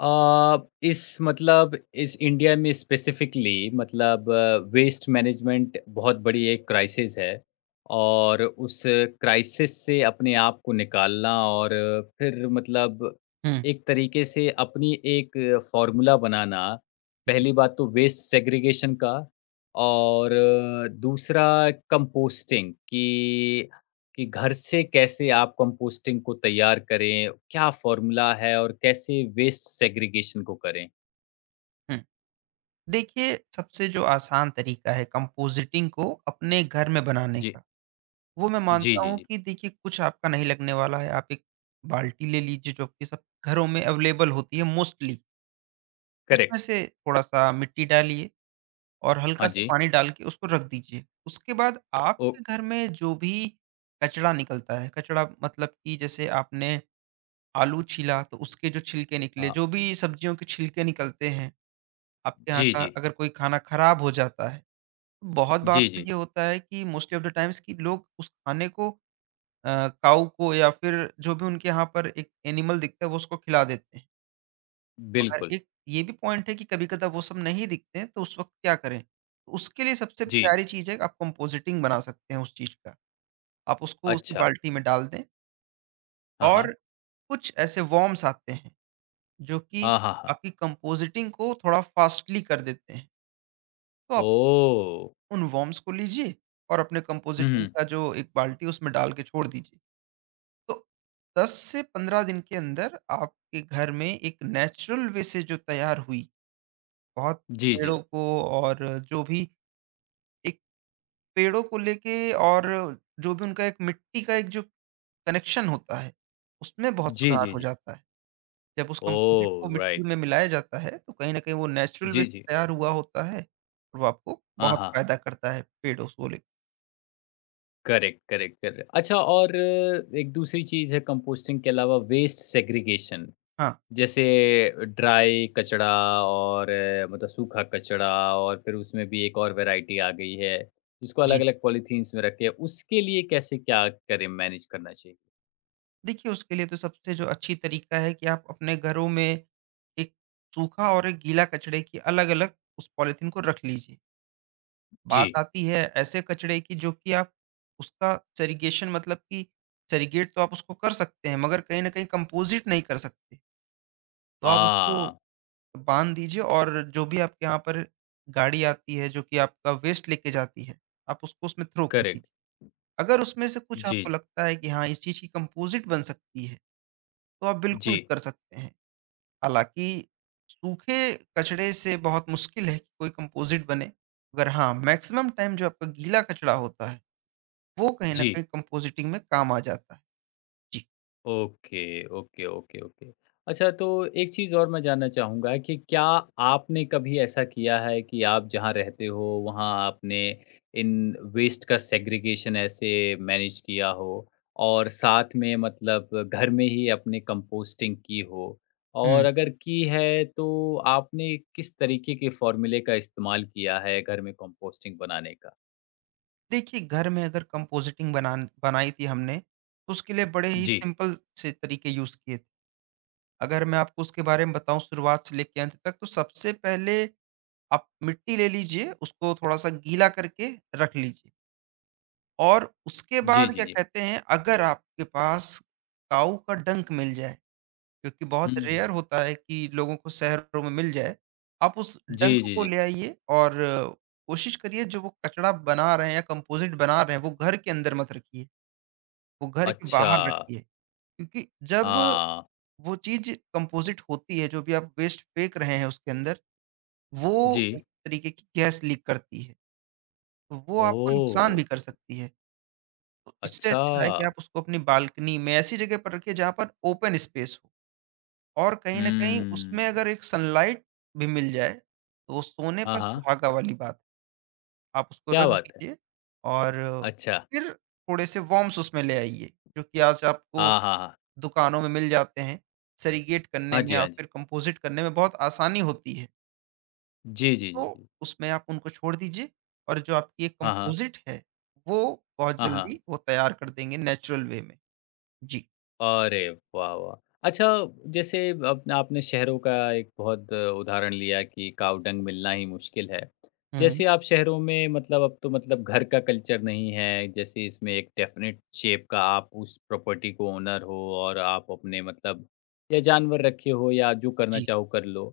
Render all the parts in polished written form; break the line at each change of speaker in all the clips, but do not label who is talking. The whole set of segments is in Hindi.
अ, इस मतलब इस इंडिया में स्पेसिफिकली, मतलब वेस्ट मैनेजमेंट बहुत बड़ी एक क्राइसिस है और उस क्राइसिस से अपने आप को निकालना और फिर, मतलब,
हुँ,
एक तरीके से अपनी एक फार्मूला बनाना। पहली बात तो वेस्ट सेग्रीगेशन का और दूसरा कंपोस्टिंग, कि घर से कैसे आप कंपोस्टिंग को तैयार करें? क्या फ़ॉर्मूला है और कैसे वेस्ट सेग्रीगेशन को करें?
हुँ। देखिए, सबसे जो आसान तरीका है कंपोज़िटिंग को अपने घर में बनाने
जी।
का, वो मैं
जी,
मानता
जी,
हूँ
जी।
कि देखिए कुछ आपका नहीं लगने वाला है। आप एक बाल्टी ले लीजिए जो आपके सब घरों में अवेलेबल होती है मोस्टली। उसमें
करेक्ट।
से थोड़ा-सा मिट्टी डालिए और
हाँ
हल्का-सा
जी।
पानी डाल के उसको रख दीजिए। उसके बाद
ओ
आपके घर में जो भी कचरा निकलता है, कचरा मतलब कि जैसे आपने आलू छीला तो उसके जो छिलके निकले,
हाँ।
जो भी सब्जियों के छिलके निकलते हैं, आपके यहाँ
जी,
का
जी।
अगर कोई खाना खराब हो जाता है, बहुत बार
जी,
तो
जी।
ये होता है कि मोस्टली ऑफ द टाइम्स कि लोग उस खाने को काऊ को या फिर जो भी उनके यहाँ पर एक एनिमल दिखता है, वो उसको खिला देते हैं। और
बिल्कुल।
एक ये भी पॉइंट है कि कभी-कदा वो सब नहीं दिखते हैं, तो उस वक़्त क्या करें? तो उसके लिए सबसे
जी।
प्यारी चीज़ है कि आप कंपोजिटिंग बना सकते हैं उस चीज़ का। आप उसको उसी
अच्छा।
बाल्टी में डाल दें,
हाँ,
और
हाँ।
कुछ ऐसे वर्म्स आते हैं जो कि
हाँ, हाँ, हाँ।
आपकी कंपोजिटिंग को थोड़ा फ़ास्टली कर देते हैं। तो आप
ओह!
उन वर्म्स को लीजिए और अपने
हुँ,
कंपोजिटिंग
हुँ।
का जो एक बाल्टी है उसमें डाल के छोड़ दीजिए। तो 10 से 15 दिन के अंदर आपके घर में एक नेचुरल वे से जो तैयार हुई, बहुत
जी, जी।
पेड़ों को और जो भी एक पेड़ों को लेके और जो भी उनका एक मिट्टी का एक जो कनेक्शन होता है, उसमें बहुत
जी,
सुधार
जी,
हो
जी।
जाता है। जब उस कंपोज़िट को
ओह!
मिट्टी
राइट।
में मिलाया जाता है, तो कहीं न कहीं वो नेचुरल वे
जी,
से
जी।
तैयार हुआ होता है, और वो आपको
हाँ,
बहुत
हाँ, हाँ।
फ़ायदा करता है पेड़ों को ले।
Correct, correct, correct. अच्छा, और एक दूसरी चीज़ है कंपोस्टिंग के अलावा वेस्ट सेग्रीगेशन।
हाँ,
जैसे ड्राई कचड़ा और सूखा कचड़ा, और फिर उसमें भी एक और वैरायटी आ गई है, जिसको
जी।
अलग-अलग पॉलीथीन्स में रखे, उसके लिए कैसे क्या करें, मैनेज करना चाहिए?
देखिए, उसके लिए तो सबसे जो अच्छी तरीका है कि आप अपने घरों में एक सूखा और एक गीला कचड़े की अलग-अलग उस पॉलिथीन को रख लीजिए।
जी।
बात आती है ऐसे कचड़े की जो कि आप उसका सेरीगेशन मतलब कि सेरीगेट तो आप उसको कर सकते हैं, मगर कहीं न कहीं कंपोज़िट नहीं कर सकते। तो आप उसको
हाँ,
बाँध दीजिए और जो भी आपके यहाँ पर गाड़ी आती है जो कि आपका वेस्ट लेके जाती है, आप उसको उसमें थ्रो कर
करेक्ट।
दीजिए। अगर उसमें से कुछ आपको
जी,
लगता है कि हाँ, इस चीज़ की कंपोज़िट बन सकती है, तो आप
जी,
बिल्कुल कर सकते हैं। हालाँकि, सूखे कचड़े से बहुत मुश्किल है कि कोई कंपोजिट बने, मगर हाँ, मैक्सिमम टाइम जो आपका गीला कचड़ा होता है, वो कहीं न
जी।
कहीं कंपोजिटिंग में काम आ जाता है। जी।
Okay, okay, okay, okay. अच्छा, तो एक चीज़ और मैं जानना चाहूँगा कि क्या आपने कभी ऐसा किया है कि आप जहाँ रहते हो वहाँ आपने इन वेस्ट का सेग्रीगेशन ऐसे मैनेज किया हो, और साथ में, मतलब, घर में ही अपने कंपोस्टिंग की हो?
हुँ।
और अगर की है तो आपने किस तरीके के फ़ॉर्मूले का इस्तेमाल किया है घर में कंपोस्टिंग बनाने का?
देखिए, घर में अगर कंपोजिटिंग बनान बनाई थी हमने, तो उसके लिए बड़े ही
जी।
सिंपल से तरीके यूज़ किए थे। अगर मैं आपको उसके बारे में बताऊँ शुरुआत से लेके अंत तक, तो सबसे पहले आप मिट्टी ले लीजिए, उसको थोड़ा-सा गीला करके रख लीजिए। और उसके
जी,
बाद
जी,
क्या
जी।
कहते हैं, अगर आपके पास काऊ का डंक मिल जाए, क्योंकि
हुँ,
बहुत रेयर
हुँ।
होता है कि लोगों को शहरों में मिल जाए, आप उस डंक
जी, जी,
को
जी।
ले आइए और कोशिश करिए जो वो कचड़ा बना रहे हैं या कंपोजिट बना रहे हैं, वो घर के अंदर मत रखिए, वो घर के
अच्छा।
बाहर रखिए। क्योंकि जब
हाँ।
वो चीज़ कंपोजिट होती है, जो भी आप वेस्ट फेंक रहे हैं उसके अंदर, वो
जी।
एक तरीके की गैस लीक करती है, तो वो आपको नुकसान
ओह!
भी कर सकती है। तो इससे
अच्छा।
अच्छा है कि आप उसको अपनी बालकनी में ऐसी जगह पर रखिए जहाँ पर ओपन स्पेस हो, और कहीं न कहीं उसमें
हम्म,
अगर एक सनलाइट भी मिल जाए, तो वो सोने
हाँ,
पर
हाँ,
सुहागा वाली बात है। आप उसको
क्या
रख
बात है!
दीजिए और
अच्छा,
फिर थोड़े से वॉर्म्स उसमें ले आइए, जो कि आज आपको
हाँ, हाँ, हाँ।
दुकानों में मिल जाते हैं। सेरीगेट करने
हाँ
में
जी,
या
हाँ जी।
फिर कंपोज़िट करने में बहुत आसानी होती है,
जी, जी,
तो
जी, जी।
उसमें आप उनको छोड़ दीजिए और जो आपकी एक
हाँ, हाँ।
कंपोज़िट है, वो बहुत
हाँ, हाँ।
जल्दी वो तैयार कर देंगे नेचुरल वे में। जी।
अरे वाह, वाह! अच्छा, जैसे अब आपने शहरों का एक बहुत उदाहरण लिया कि काव डंग मिलना ही मुश्किल है।
हुँ।
जैसे आप शहरों में, मतलब, अब तो, मतलब, घर का कल्चर नहीं है, जैसे इसमें एक डेफ़िनेट शेप का आप उस प्रॉपर्टी को ओनर हो और आप अपने, मतलब, या जानवर रखे हो या जो करना
जी,
चाहो कर लो।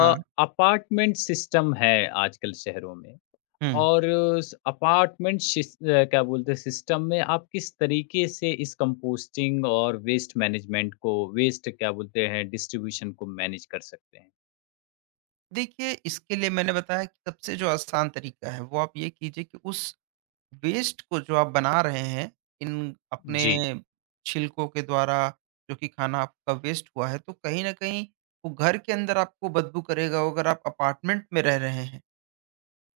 हाँ,
अपार्टमेंट सिस्टम है आजकल शहरों में।
हुँ।
और स अपार्टमेंट शिस अ, क्या बोलते हैं, सिस्टम में आप किस तरीके से इस कंपोस्टिंग और वेस्ट मैनेजमेंट को, वेस्ट, क्या बोलते हैं, डिस्ट्रीब्यूशन को मैनेज कर सकते हैं?
देखिए, इसके लिए मैंने बताया कि सबसे जो आसान तरीका है, वो आप ये कीजिए कि उस वेस्ट को जो आप बना रहे हैं, इन अपने
जी,
छिलकों के द्वारा, जो कि खाना आपका वेस्ट हुआ है, तो कहीं न कहीं वो घर के अंदर आपको बदबू करेगा। और अगर आप अपार्टमेंट में रह रहे हैं,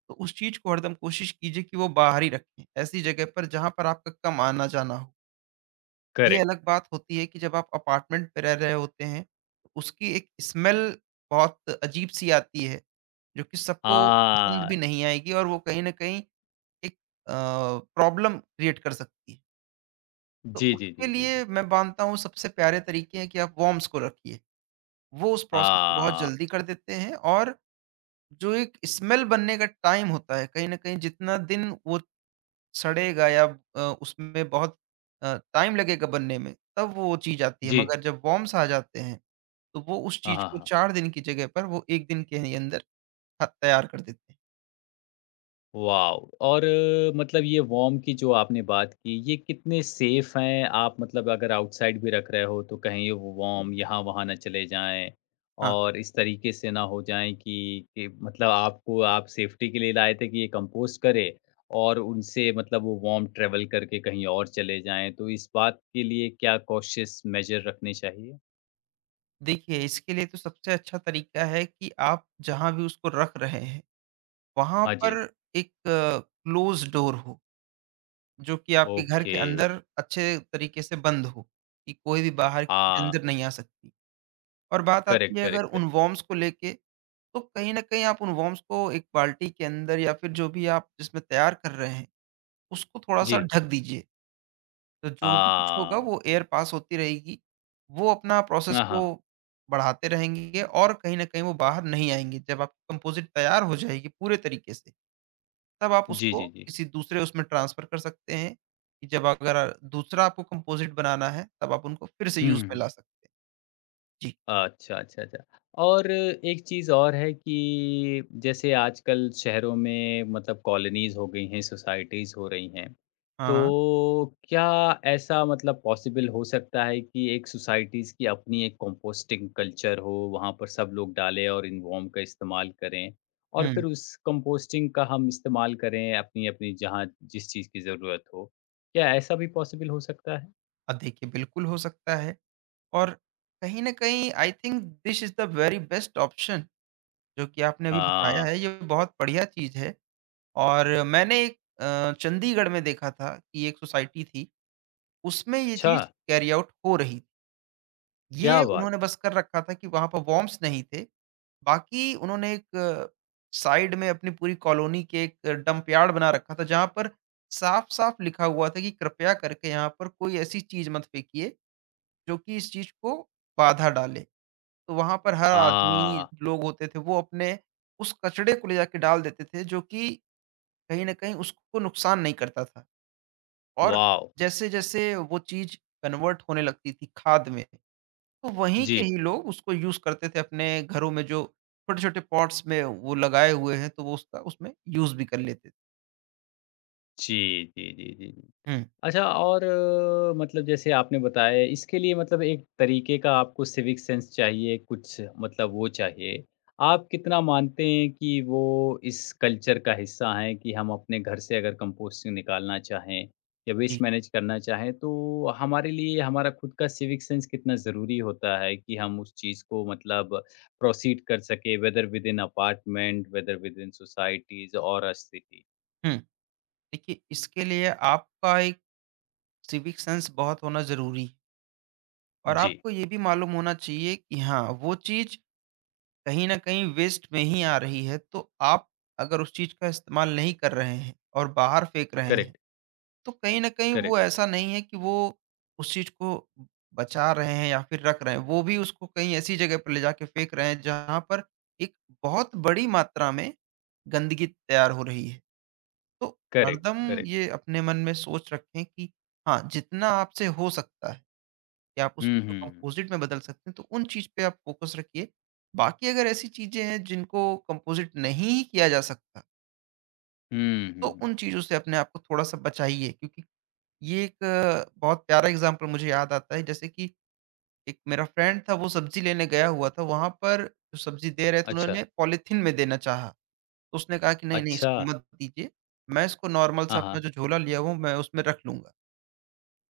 तो उस चीज़ को हरदम कोशिश कीजिए कि वो बाहर ही रखें, ऐसी जगह पर जहाँ पर आपका कम आना-जाना हो। ये
करेक्ट।
अलग बात होती है कि जब आप अपार्टमेंट में रह रहे होते हैं, तो उसकी एक स्मेल बहुत अजीब-सी आती है, जो कि सबको पसंद
हाँ।
भी नहीं आएगी और वो कहीं न कहीं एक अ, प्रॉब्लम क्रिएट कर सकती है। तो
जी, जी,
उसके
जी, जी,
लिए
जी।
मैं मानता हूँ सबसे प्यारे तरीके हैं कि आप वॉर्म्स को रखिए। वो उस प्रोसेस को बहुत
हाँ।
जल्दी कर देते हैं, और जो एक स्मेल बनने का टाइम होता है, कहीं न कहीं जितना दिन वो सड़ेगा या उसमें बहुत टाइम लगेगा बनने में, तब वो चीज़ आती है।
जी।
मगर जब वर्म्स आ जाते हैं, तो वो उस
हाँ,
चीज़
हाँ,
को
हाँ।
4 दिन की जगह पर वो 1 दिन के ही अंदर ह तैयार कर देते हैं।
वाओ! और ये वॉर्म की जो आपने बात की, ये कितने सेफ़ हैं? आप, मतलब, अगर आउटसाइड भी रख रहे हो, तो कहीं वो वॉर्म यहाँ-वहाँ ना चले जाएँ
हाँ,
और इस तरीके से ना हो जाएँ कि मतलब, आपको, आप सेफ्टी के लिए लाए थे कि ये कंपोस्ट करे, और उनसे, मतलब, वो वॉर्म ट्रैवल करके कहीं और चले जाएँ। तो इस बात के लिए क्या कॉशियस मेजर रखने चाहिए?
देखिए इसके लिए तो सबसे अच्छा तरीका है कि आप जहाँ भी उसको रख रहे हैं, वहाँ
हाँ
पर
जी।
एक क्लोज़ डोर हो, जो कि आपके घर
ओके।
के अंदर अच्छे तरीके से बंद हो, कि कोई भी बाहर की चीज़
हाँ,
अंदर नहीं आ सकती। और बात आती
करेक्ट,
है अगर
करेक्ट,
उन
करेक्ट।
वर्म्स को लेके, तो कहीं न कहीं आप उन वॉर्म्स को एक बाल्टी के अंदर या फिर जो भी आप जिसमें तैयार कर रहे हैं, उसको
जी।
थोड़ा-सा ढक दीजिए। तो जो भी कुछ होगा
हाँ।
वो एयर पास होती रहेगी। वो अपना प्रोसेस
हाँ,
को
हाँ।
बढ़ाते रहेंगे और कहीं न कहीं वो बाहर नहीं आएँगे। जब आपकी कंपोज़िट तैयार हो जाएगी पूरे तरीके से, तब आप
जी,
उसको
जी, जी।
किसी दूसरे उसमें ट्रांसफ़र कर सकते हैं, कि जब अगर दूसरा आपको कंपोज़िट बनाना है, तब आप उनको फिर से यूज़ में
हुँ।
ला सकते हैं। जी।
अच्छा, अच्छा, अच्छा। और एक चीज़ और है कि जैसे आजकल शहरों में, मतलब, कॉलोनीज़ हो गई हैं, सोसाइटीज़ हो रही हैं।
हाँ, हाँ।
तो क्या ऐसा, मतलब, पॉसिबल हो सकता है कि एक सोसाइटीज़ की अपनी एक कंपोस्टिंग कल्चर हो, वहाँ पर सब लोग डालें और इन्वॉर्म का इस्तेमाल करें? और फिर
हुँ।
उस कंपोस्टिंग का हम इस्तेमाल करें अपनी-अपनी, जहाँ जिस चीज़ की ज़रूरत हो। क्या ऐसा भी पॉसिबल हो सकता है?
देखिए बिल्कुल हो सकता है। और कहीं न कहीं I think this is the very best option जो कि आपने अभी बताया
हाँ,
है, ये बहुत बढ़िया चीज़ है, और मैंने एक चंडीगढ़ में देखा था कि एक सोसाइटी थी, उसमें ये
अच्छा!
चीज़ कैरी आउट हो रही थी। ये
क्या बात
उन्होंने
है!
बस कर रखा था कि वहाँ पर वॉर्म्स नहीं थे, बाकी उन्होंने एक साइड में अपनी पूरी कॉलोनी के एक डंप यार्ड बना रखा था, जहाँ पर साफ-साफ लिखा हुआ था कि कृपया करके यहाँ पर कोई ऐसी चीज़ मत फेंकिए, जो कि इस चीज़ को बाधा डाले। तो वहाँ पर हर आदमी
हाँ,
लोग होते थे, वो अपने उस कचड़े को ले जाके डाल देते थे जो कि कहीं न कहीं उसको नुकसान नहीं करता था। और
वॉव!
जैसे-जैसे वो चीज़ कन्वर्ट होने लगती थी खाद में, तो वहीं
जी।
के ही लोग उसको यूज़ करते थे अपने घरों में, जो छोटे-छोटे पॉट्स में वो लगाए हुए हैं, तो वो उसका उसमें यूज़ भी कर लेते थे।
जी, जी, जी, जी। जी।
हुँ।
अच्छा, और जैसे आपने बताया, इसके लिए, मतलब, एक तरीके का आपको सिविक सेंस चाहिए, कुछ, मतलब, वो चाहिए। आप कितना मानते हैं कि वो इस कल्चर का हिस्सा हैं कि हम अपने घर से अगर कंपोस्टिंग निकालना चाहें या
जी।
वेस्ट मैनेज करना चाहें, तो हमारे लिए हमारा खुद का सिविक सेंस कितना ज़रूरी होता है कि हम उस चीज़ को, मतलब, प्रोसीड कर सकें, whether within apartment, whether within societies और सिटी?
हुँ। देखिए इसके लिए आपका एक सिविक सेंस बहुत होना ज़रूरी है, और
जी,
आपको ये भी मालूम होना चाहिए कि हाँ, वो चीज़ कहीं न कहीं वेस्ट में ही आ रही है, तो आप अगर उस चीज़ का इस्तेमाल नहीं कर रहे हैं और बाहर फेंक रहे हैं,
करेक्ट,
तो कहीं न कहीं वो
करेक्ट,
ऐसा नहीं है कि वो उस चीज़ को बचा रहे हैं या फिर रख रहे हैं, वो भी उसको कहीं ऐसी जगह पर ले जाके फेंक रहे हैं जहाँ पर एक बहुत बड़ी मात्रा में गंदगी तैयार हो रही है। तो
करेक्ट,
हरदम
करेक्ट।
ये अपने मन में सोच रखें कि हाँ, जितना आपसे हो सकता है या आप उस
हुँ,
चीज़ को
हुँ।
कंपोज़िट में बदल सकते हैं, तो उन चीज़ पे आप फ़ोकस रखिए। बाकी अगर ऐसी चीज़ें हैं जिनको कंपोज़िट नहीं ही किया जा सकता,
हुँ,
तो
हुँ।
उन चीज़ों से अपने आप को थोड़ा-सा बचाइए, क्योंकि ये एक बहुत प्यारा एग्ज़ाम्पल मुझे याद आता है, जैसे कि एक मेरा फ्रेंड था, वो सब्ज़ी लेने गया हुआ था, वहाँ पर जो सब्ज़ी दे रहे थे
अच्छा,
उन्होंने पॉलीथीन में देना चाहा, तो उसने कहा कि नहीं-नहीं
अच्छा।
इसको मत दीजिए, मैं इसको नॉर्मल सा
हाँ,
अपना
हाँ।
जो झोला लिया हूँ मैं उसमें रख लूँगा।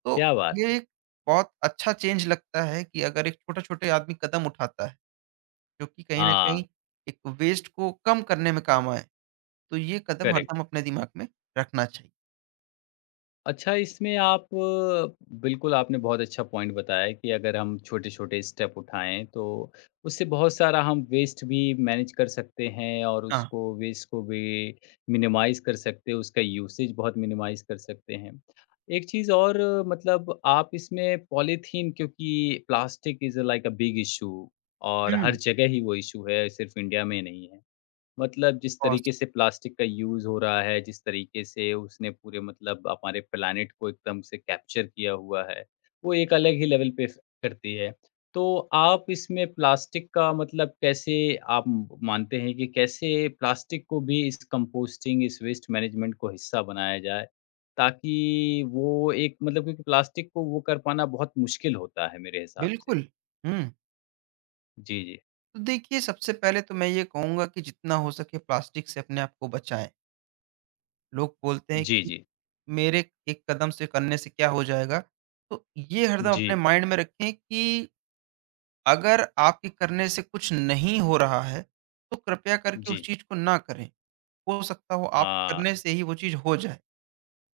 तो
क्या बात
ये
है!
एक बहुत अच्छा चेंज लगता है कि अगर एक छोटे-छोटे आदमी कदम उठाता है। जो कि कहीं न कहीं
हाँ,
एक वेस्ट को कम करने में काम आए। तो ये कदम
करेक्ट।
हरदम अपने दिमाग में रखना चाहिए।
अच्छा, इसमें आप, बिल्कुल आपने बहुत अच्छा पॉइंट बताया कि अगर हम छोटे-छोटे स्टेप उठाएँ, तो उससे बहुत सारा हम वेस्ट भी मैनेज कर सकते हैं और
हाँ।
उसको, वेस्ट को भी मिनिमाइज़ कर सकते हैं, उसका यूसेज बहुत मिनिमाइज़ कर सकते हैं। एक चीज़ और, मतलब, आप इसमें पॉलीथीन, क्योंकि plastic is like a big issue, और हर
हुँ,
जगह ही वो इश्यू है, सिर्फ़ इंडिया में नहीं है। मतलब, जिस
कॉस्ट
तरीके से प्लास्टिक का यूज़ हो रहा है, जिस तरीके से उसने पूरे, मतलब, हमारे प्लैनेट को एकदम से कैप्चर किया हुआ है, वो एक अलग ही लेवल पे इफ़ेक्ट करती है। तो आप इसमें प्लास्टिक का, मतलब, कैसे आप मानते हैं कि कैसे प्लास्टिक को भी इस कंपोस्टिंग, इस वेस्ट मैनेजमेंट को हिस्सा बनाया जाए? ताकि वो एक, मतलब, क्योंकि प्लास्टिक को वो कर पाना बहुत मुश्किल होता है मेरे हिसाब से।
बिल्कुल। हुँ,
जी, जी।
तो देखिए सबसे पहले तो मैं ये कहूँगा कि जितना हो सके प्लास्टिक से अपने आप को बचाएँ। लोग बोलते हैं
जी,
कि
जी।
मेरे एक कदम से करने से क्या हो जाएगा? तो ये हरदम
जी,
अपने माइंड में रखें कि अगर आपके करने से कुछ नहीं हो रहा है, तो कृपया करके उस
जी।
चीज़ को ना करें। हो सकता हो आप
हाँ,
करने से ही वो चीज़ हो जाए।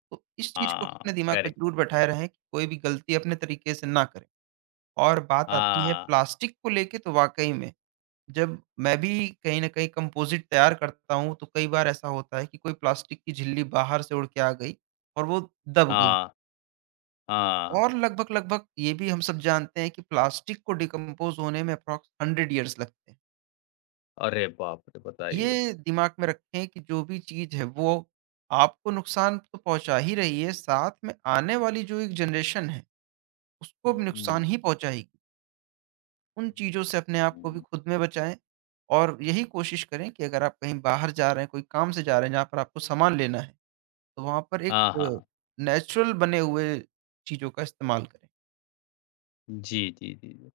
तो इस चीज़ को
हाँ,
अपने दिमाग में
करेक्ट।
ज़रूर बैठाए रहें कि कोई भी गलती अपने तरीके से ना करें। और बात आती है
हाँ,
प्लास्टिक को लेके, तो वाक़ई में, जब मैं भी कहीं न कहीं कंपोज़िट तैयार करता हूँ, तो कई बार ऐसा होता है कि कोई प्लास्टिक की झिल्ली बाहर से उड़ के आ गई और वो दब गई।
हाँ, हाँ।
और लगभग-लगभग ये भी हम सब जानते हैं कि प्लास्टिक को डिकम्पोज़ होने में अप्रॉक्स 100 इयर्स लगते हैं।
अरे बाप रे! बताइए।
ये दिमाग में रखें कि जो भी चीज़ है वो आपको नुकसान तो पहुँचा ही रही है, साथ में आने वाली जो एक जनरेशन है उसको
हुँ,
भी नुकसान
हुँ,
ही पहुँचाएगी। उन
हुँ,
चीज़ों से अपने आप को भी
हुँ।
खुद में बचाएँ, और यही कोशिश करें कि अगर आप कहीं बाहर जा रहे हैं, कोई काम से जा रहे हैं जहाँ पर आपको सामान लेना है, तो वहाँ पर एक
हाँ, हाँ, हाँ।
नेचुरल बने हुए चीज़ों का इस्तेमाल करें।
जी, जी, जी, जी।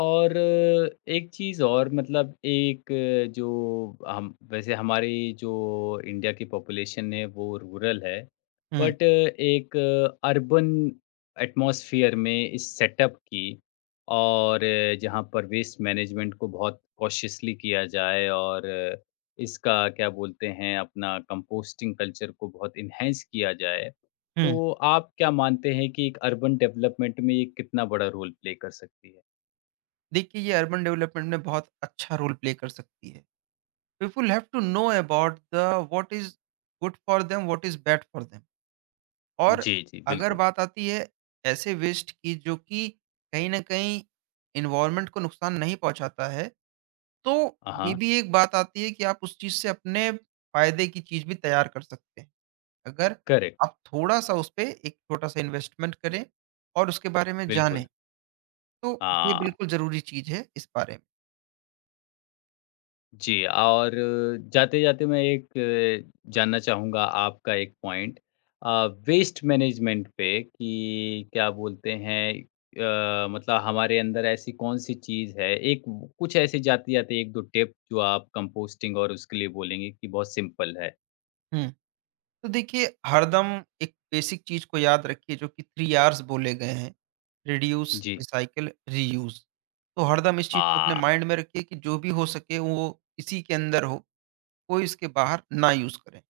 और एक चीज़ और, मतलब, एक जो हम वैसे, हमारी जो इंडिया की पॉपुलेशन है वो रूरल है,
हुँ,
बट एक अर्बन एटमॉस्फियर में इस सेटअप की और जहाँ पर वेस्ट मैनेजमेंट को बहुत कॉशियसली किया जाए, और इसका क्या बोलते हैं, अपना कंपोस्टिंग कल्चर को बहुत एनहांस किया जाए।
हुँ।
तो आप क्या मानते हैं कि एक अर्बन डेवलपमेंट में ये कितना बड़ा रोल प्ले कर सकती है?
देखिए ये अर्बन डेवलपमेंट में बहुत अच्छा रोल प्ले कर सकती है। People have to know about the what is good for them, what is bad for them, और
जी, जी,
अगर
बिल्कुल।
बात आती है ऐसे वेस्ट की जो कि कहीं न कहीं एनवायरनमेंट को नुकसान नहीं पहुँचाता है, तो ये
हाँ,
भी एक बात आती है कि आप उस चीज़ से अपने फ़ायदे की चीज़ भी तैयार कर सकते हैं। अगर
करेक्ट,
आप थोड़ा-सा उस पे एक छोटा-सा इन्वेस्टमेंट करें और उसके बारे में जानें,
बिल्कुल।
तो ये
हाँ,
बिल्कुल ज़रूरी चीज़ है इस बारे में।
जी। और जाते-जाते मैं एक जानना चाहूँगा आपका एक पॉइंट, वेस्ट मैनेजमेंट पे कि क्या बोलते हैं, हमारे अंदर ऐसी कौन-सी चीज़ है? एक कुछ ऐसे जाते-जाते 1-2 टिप जो आप कंपोस्टिंग और उसके लिए बोलेंगे कि बहुत सिंपल है?
हुँ। तो देखिए हरदम एक बेसिक चीज़ को याद रखिए जो कि 3 आर's बोले गए हैं, रिड्यूस,
जी।
Recycle, reuse. तो हरदम इस चीज़ को अपने
हाँ।
माइंड में रखिए कि जो भी हो सके वो इसी के अंदर हो, कोई इसके बाहर ना यूज़ करें।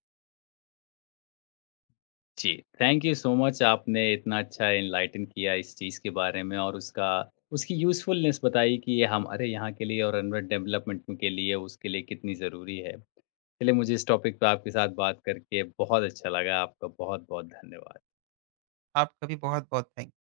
जी, थैंक यू सो मच, आपने इतना अच्छा एनलाइटन किया इस चीज़ के बारे में, और उसका, उसकी यूज़फुलनेस बताई कि ये हमारे यहाँ के लिए और अर्बन डेवलपमेंट में के लिए, उसके लिए कितनी ज़रूरी है। चलिए, मुझे इस टॉपिक पे आपके साथ बात करके बहुत अच्छा लगा। आपका बहुत-बहुत धन्यवाद।
आपका भी बहुत-बहुत थैंक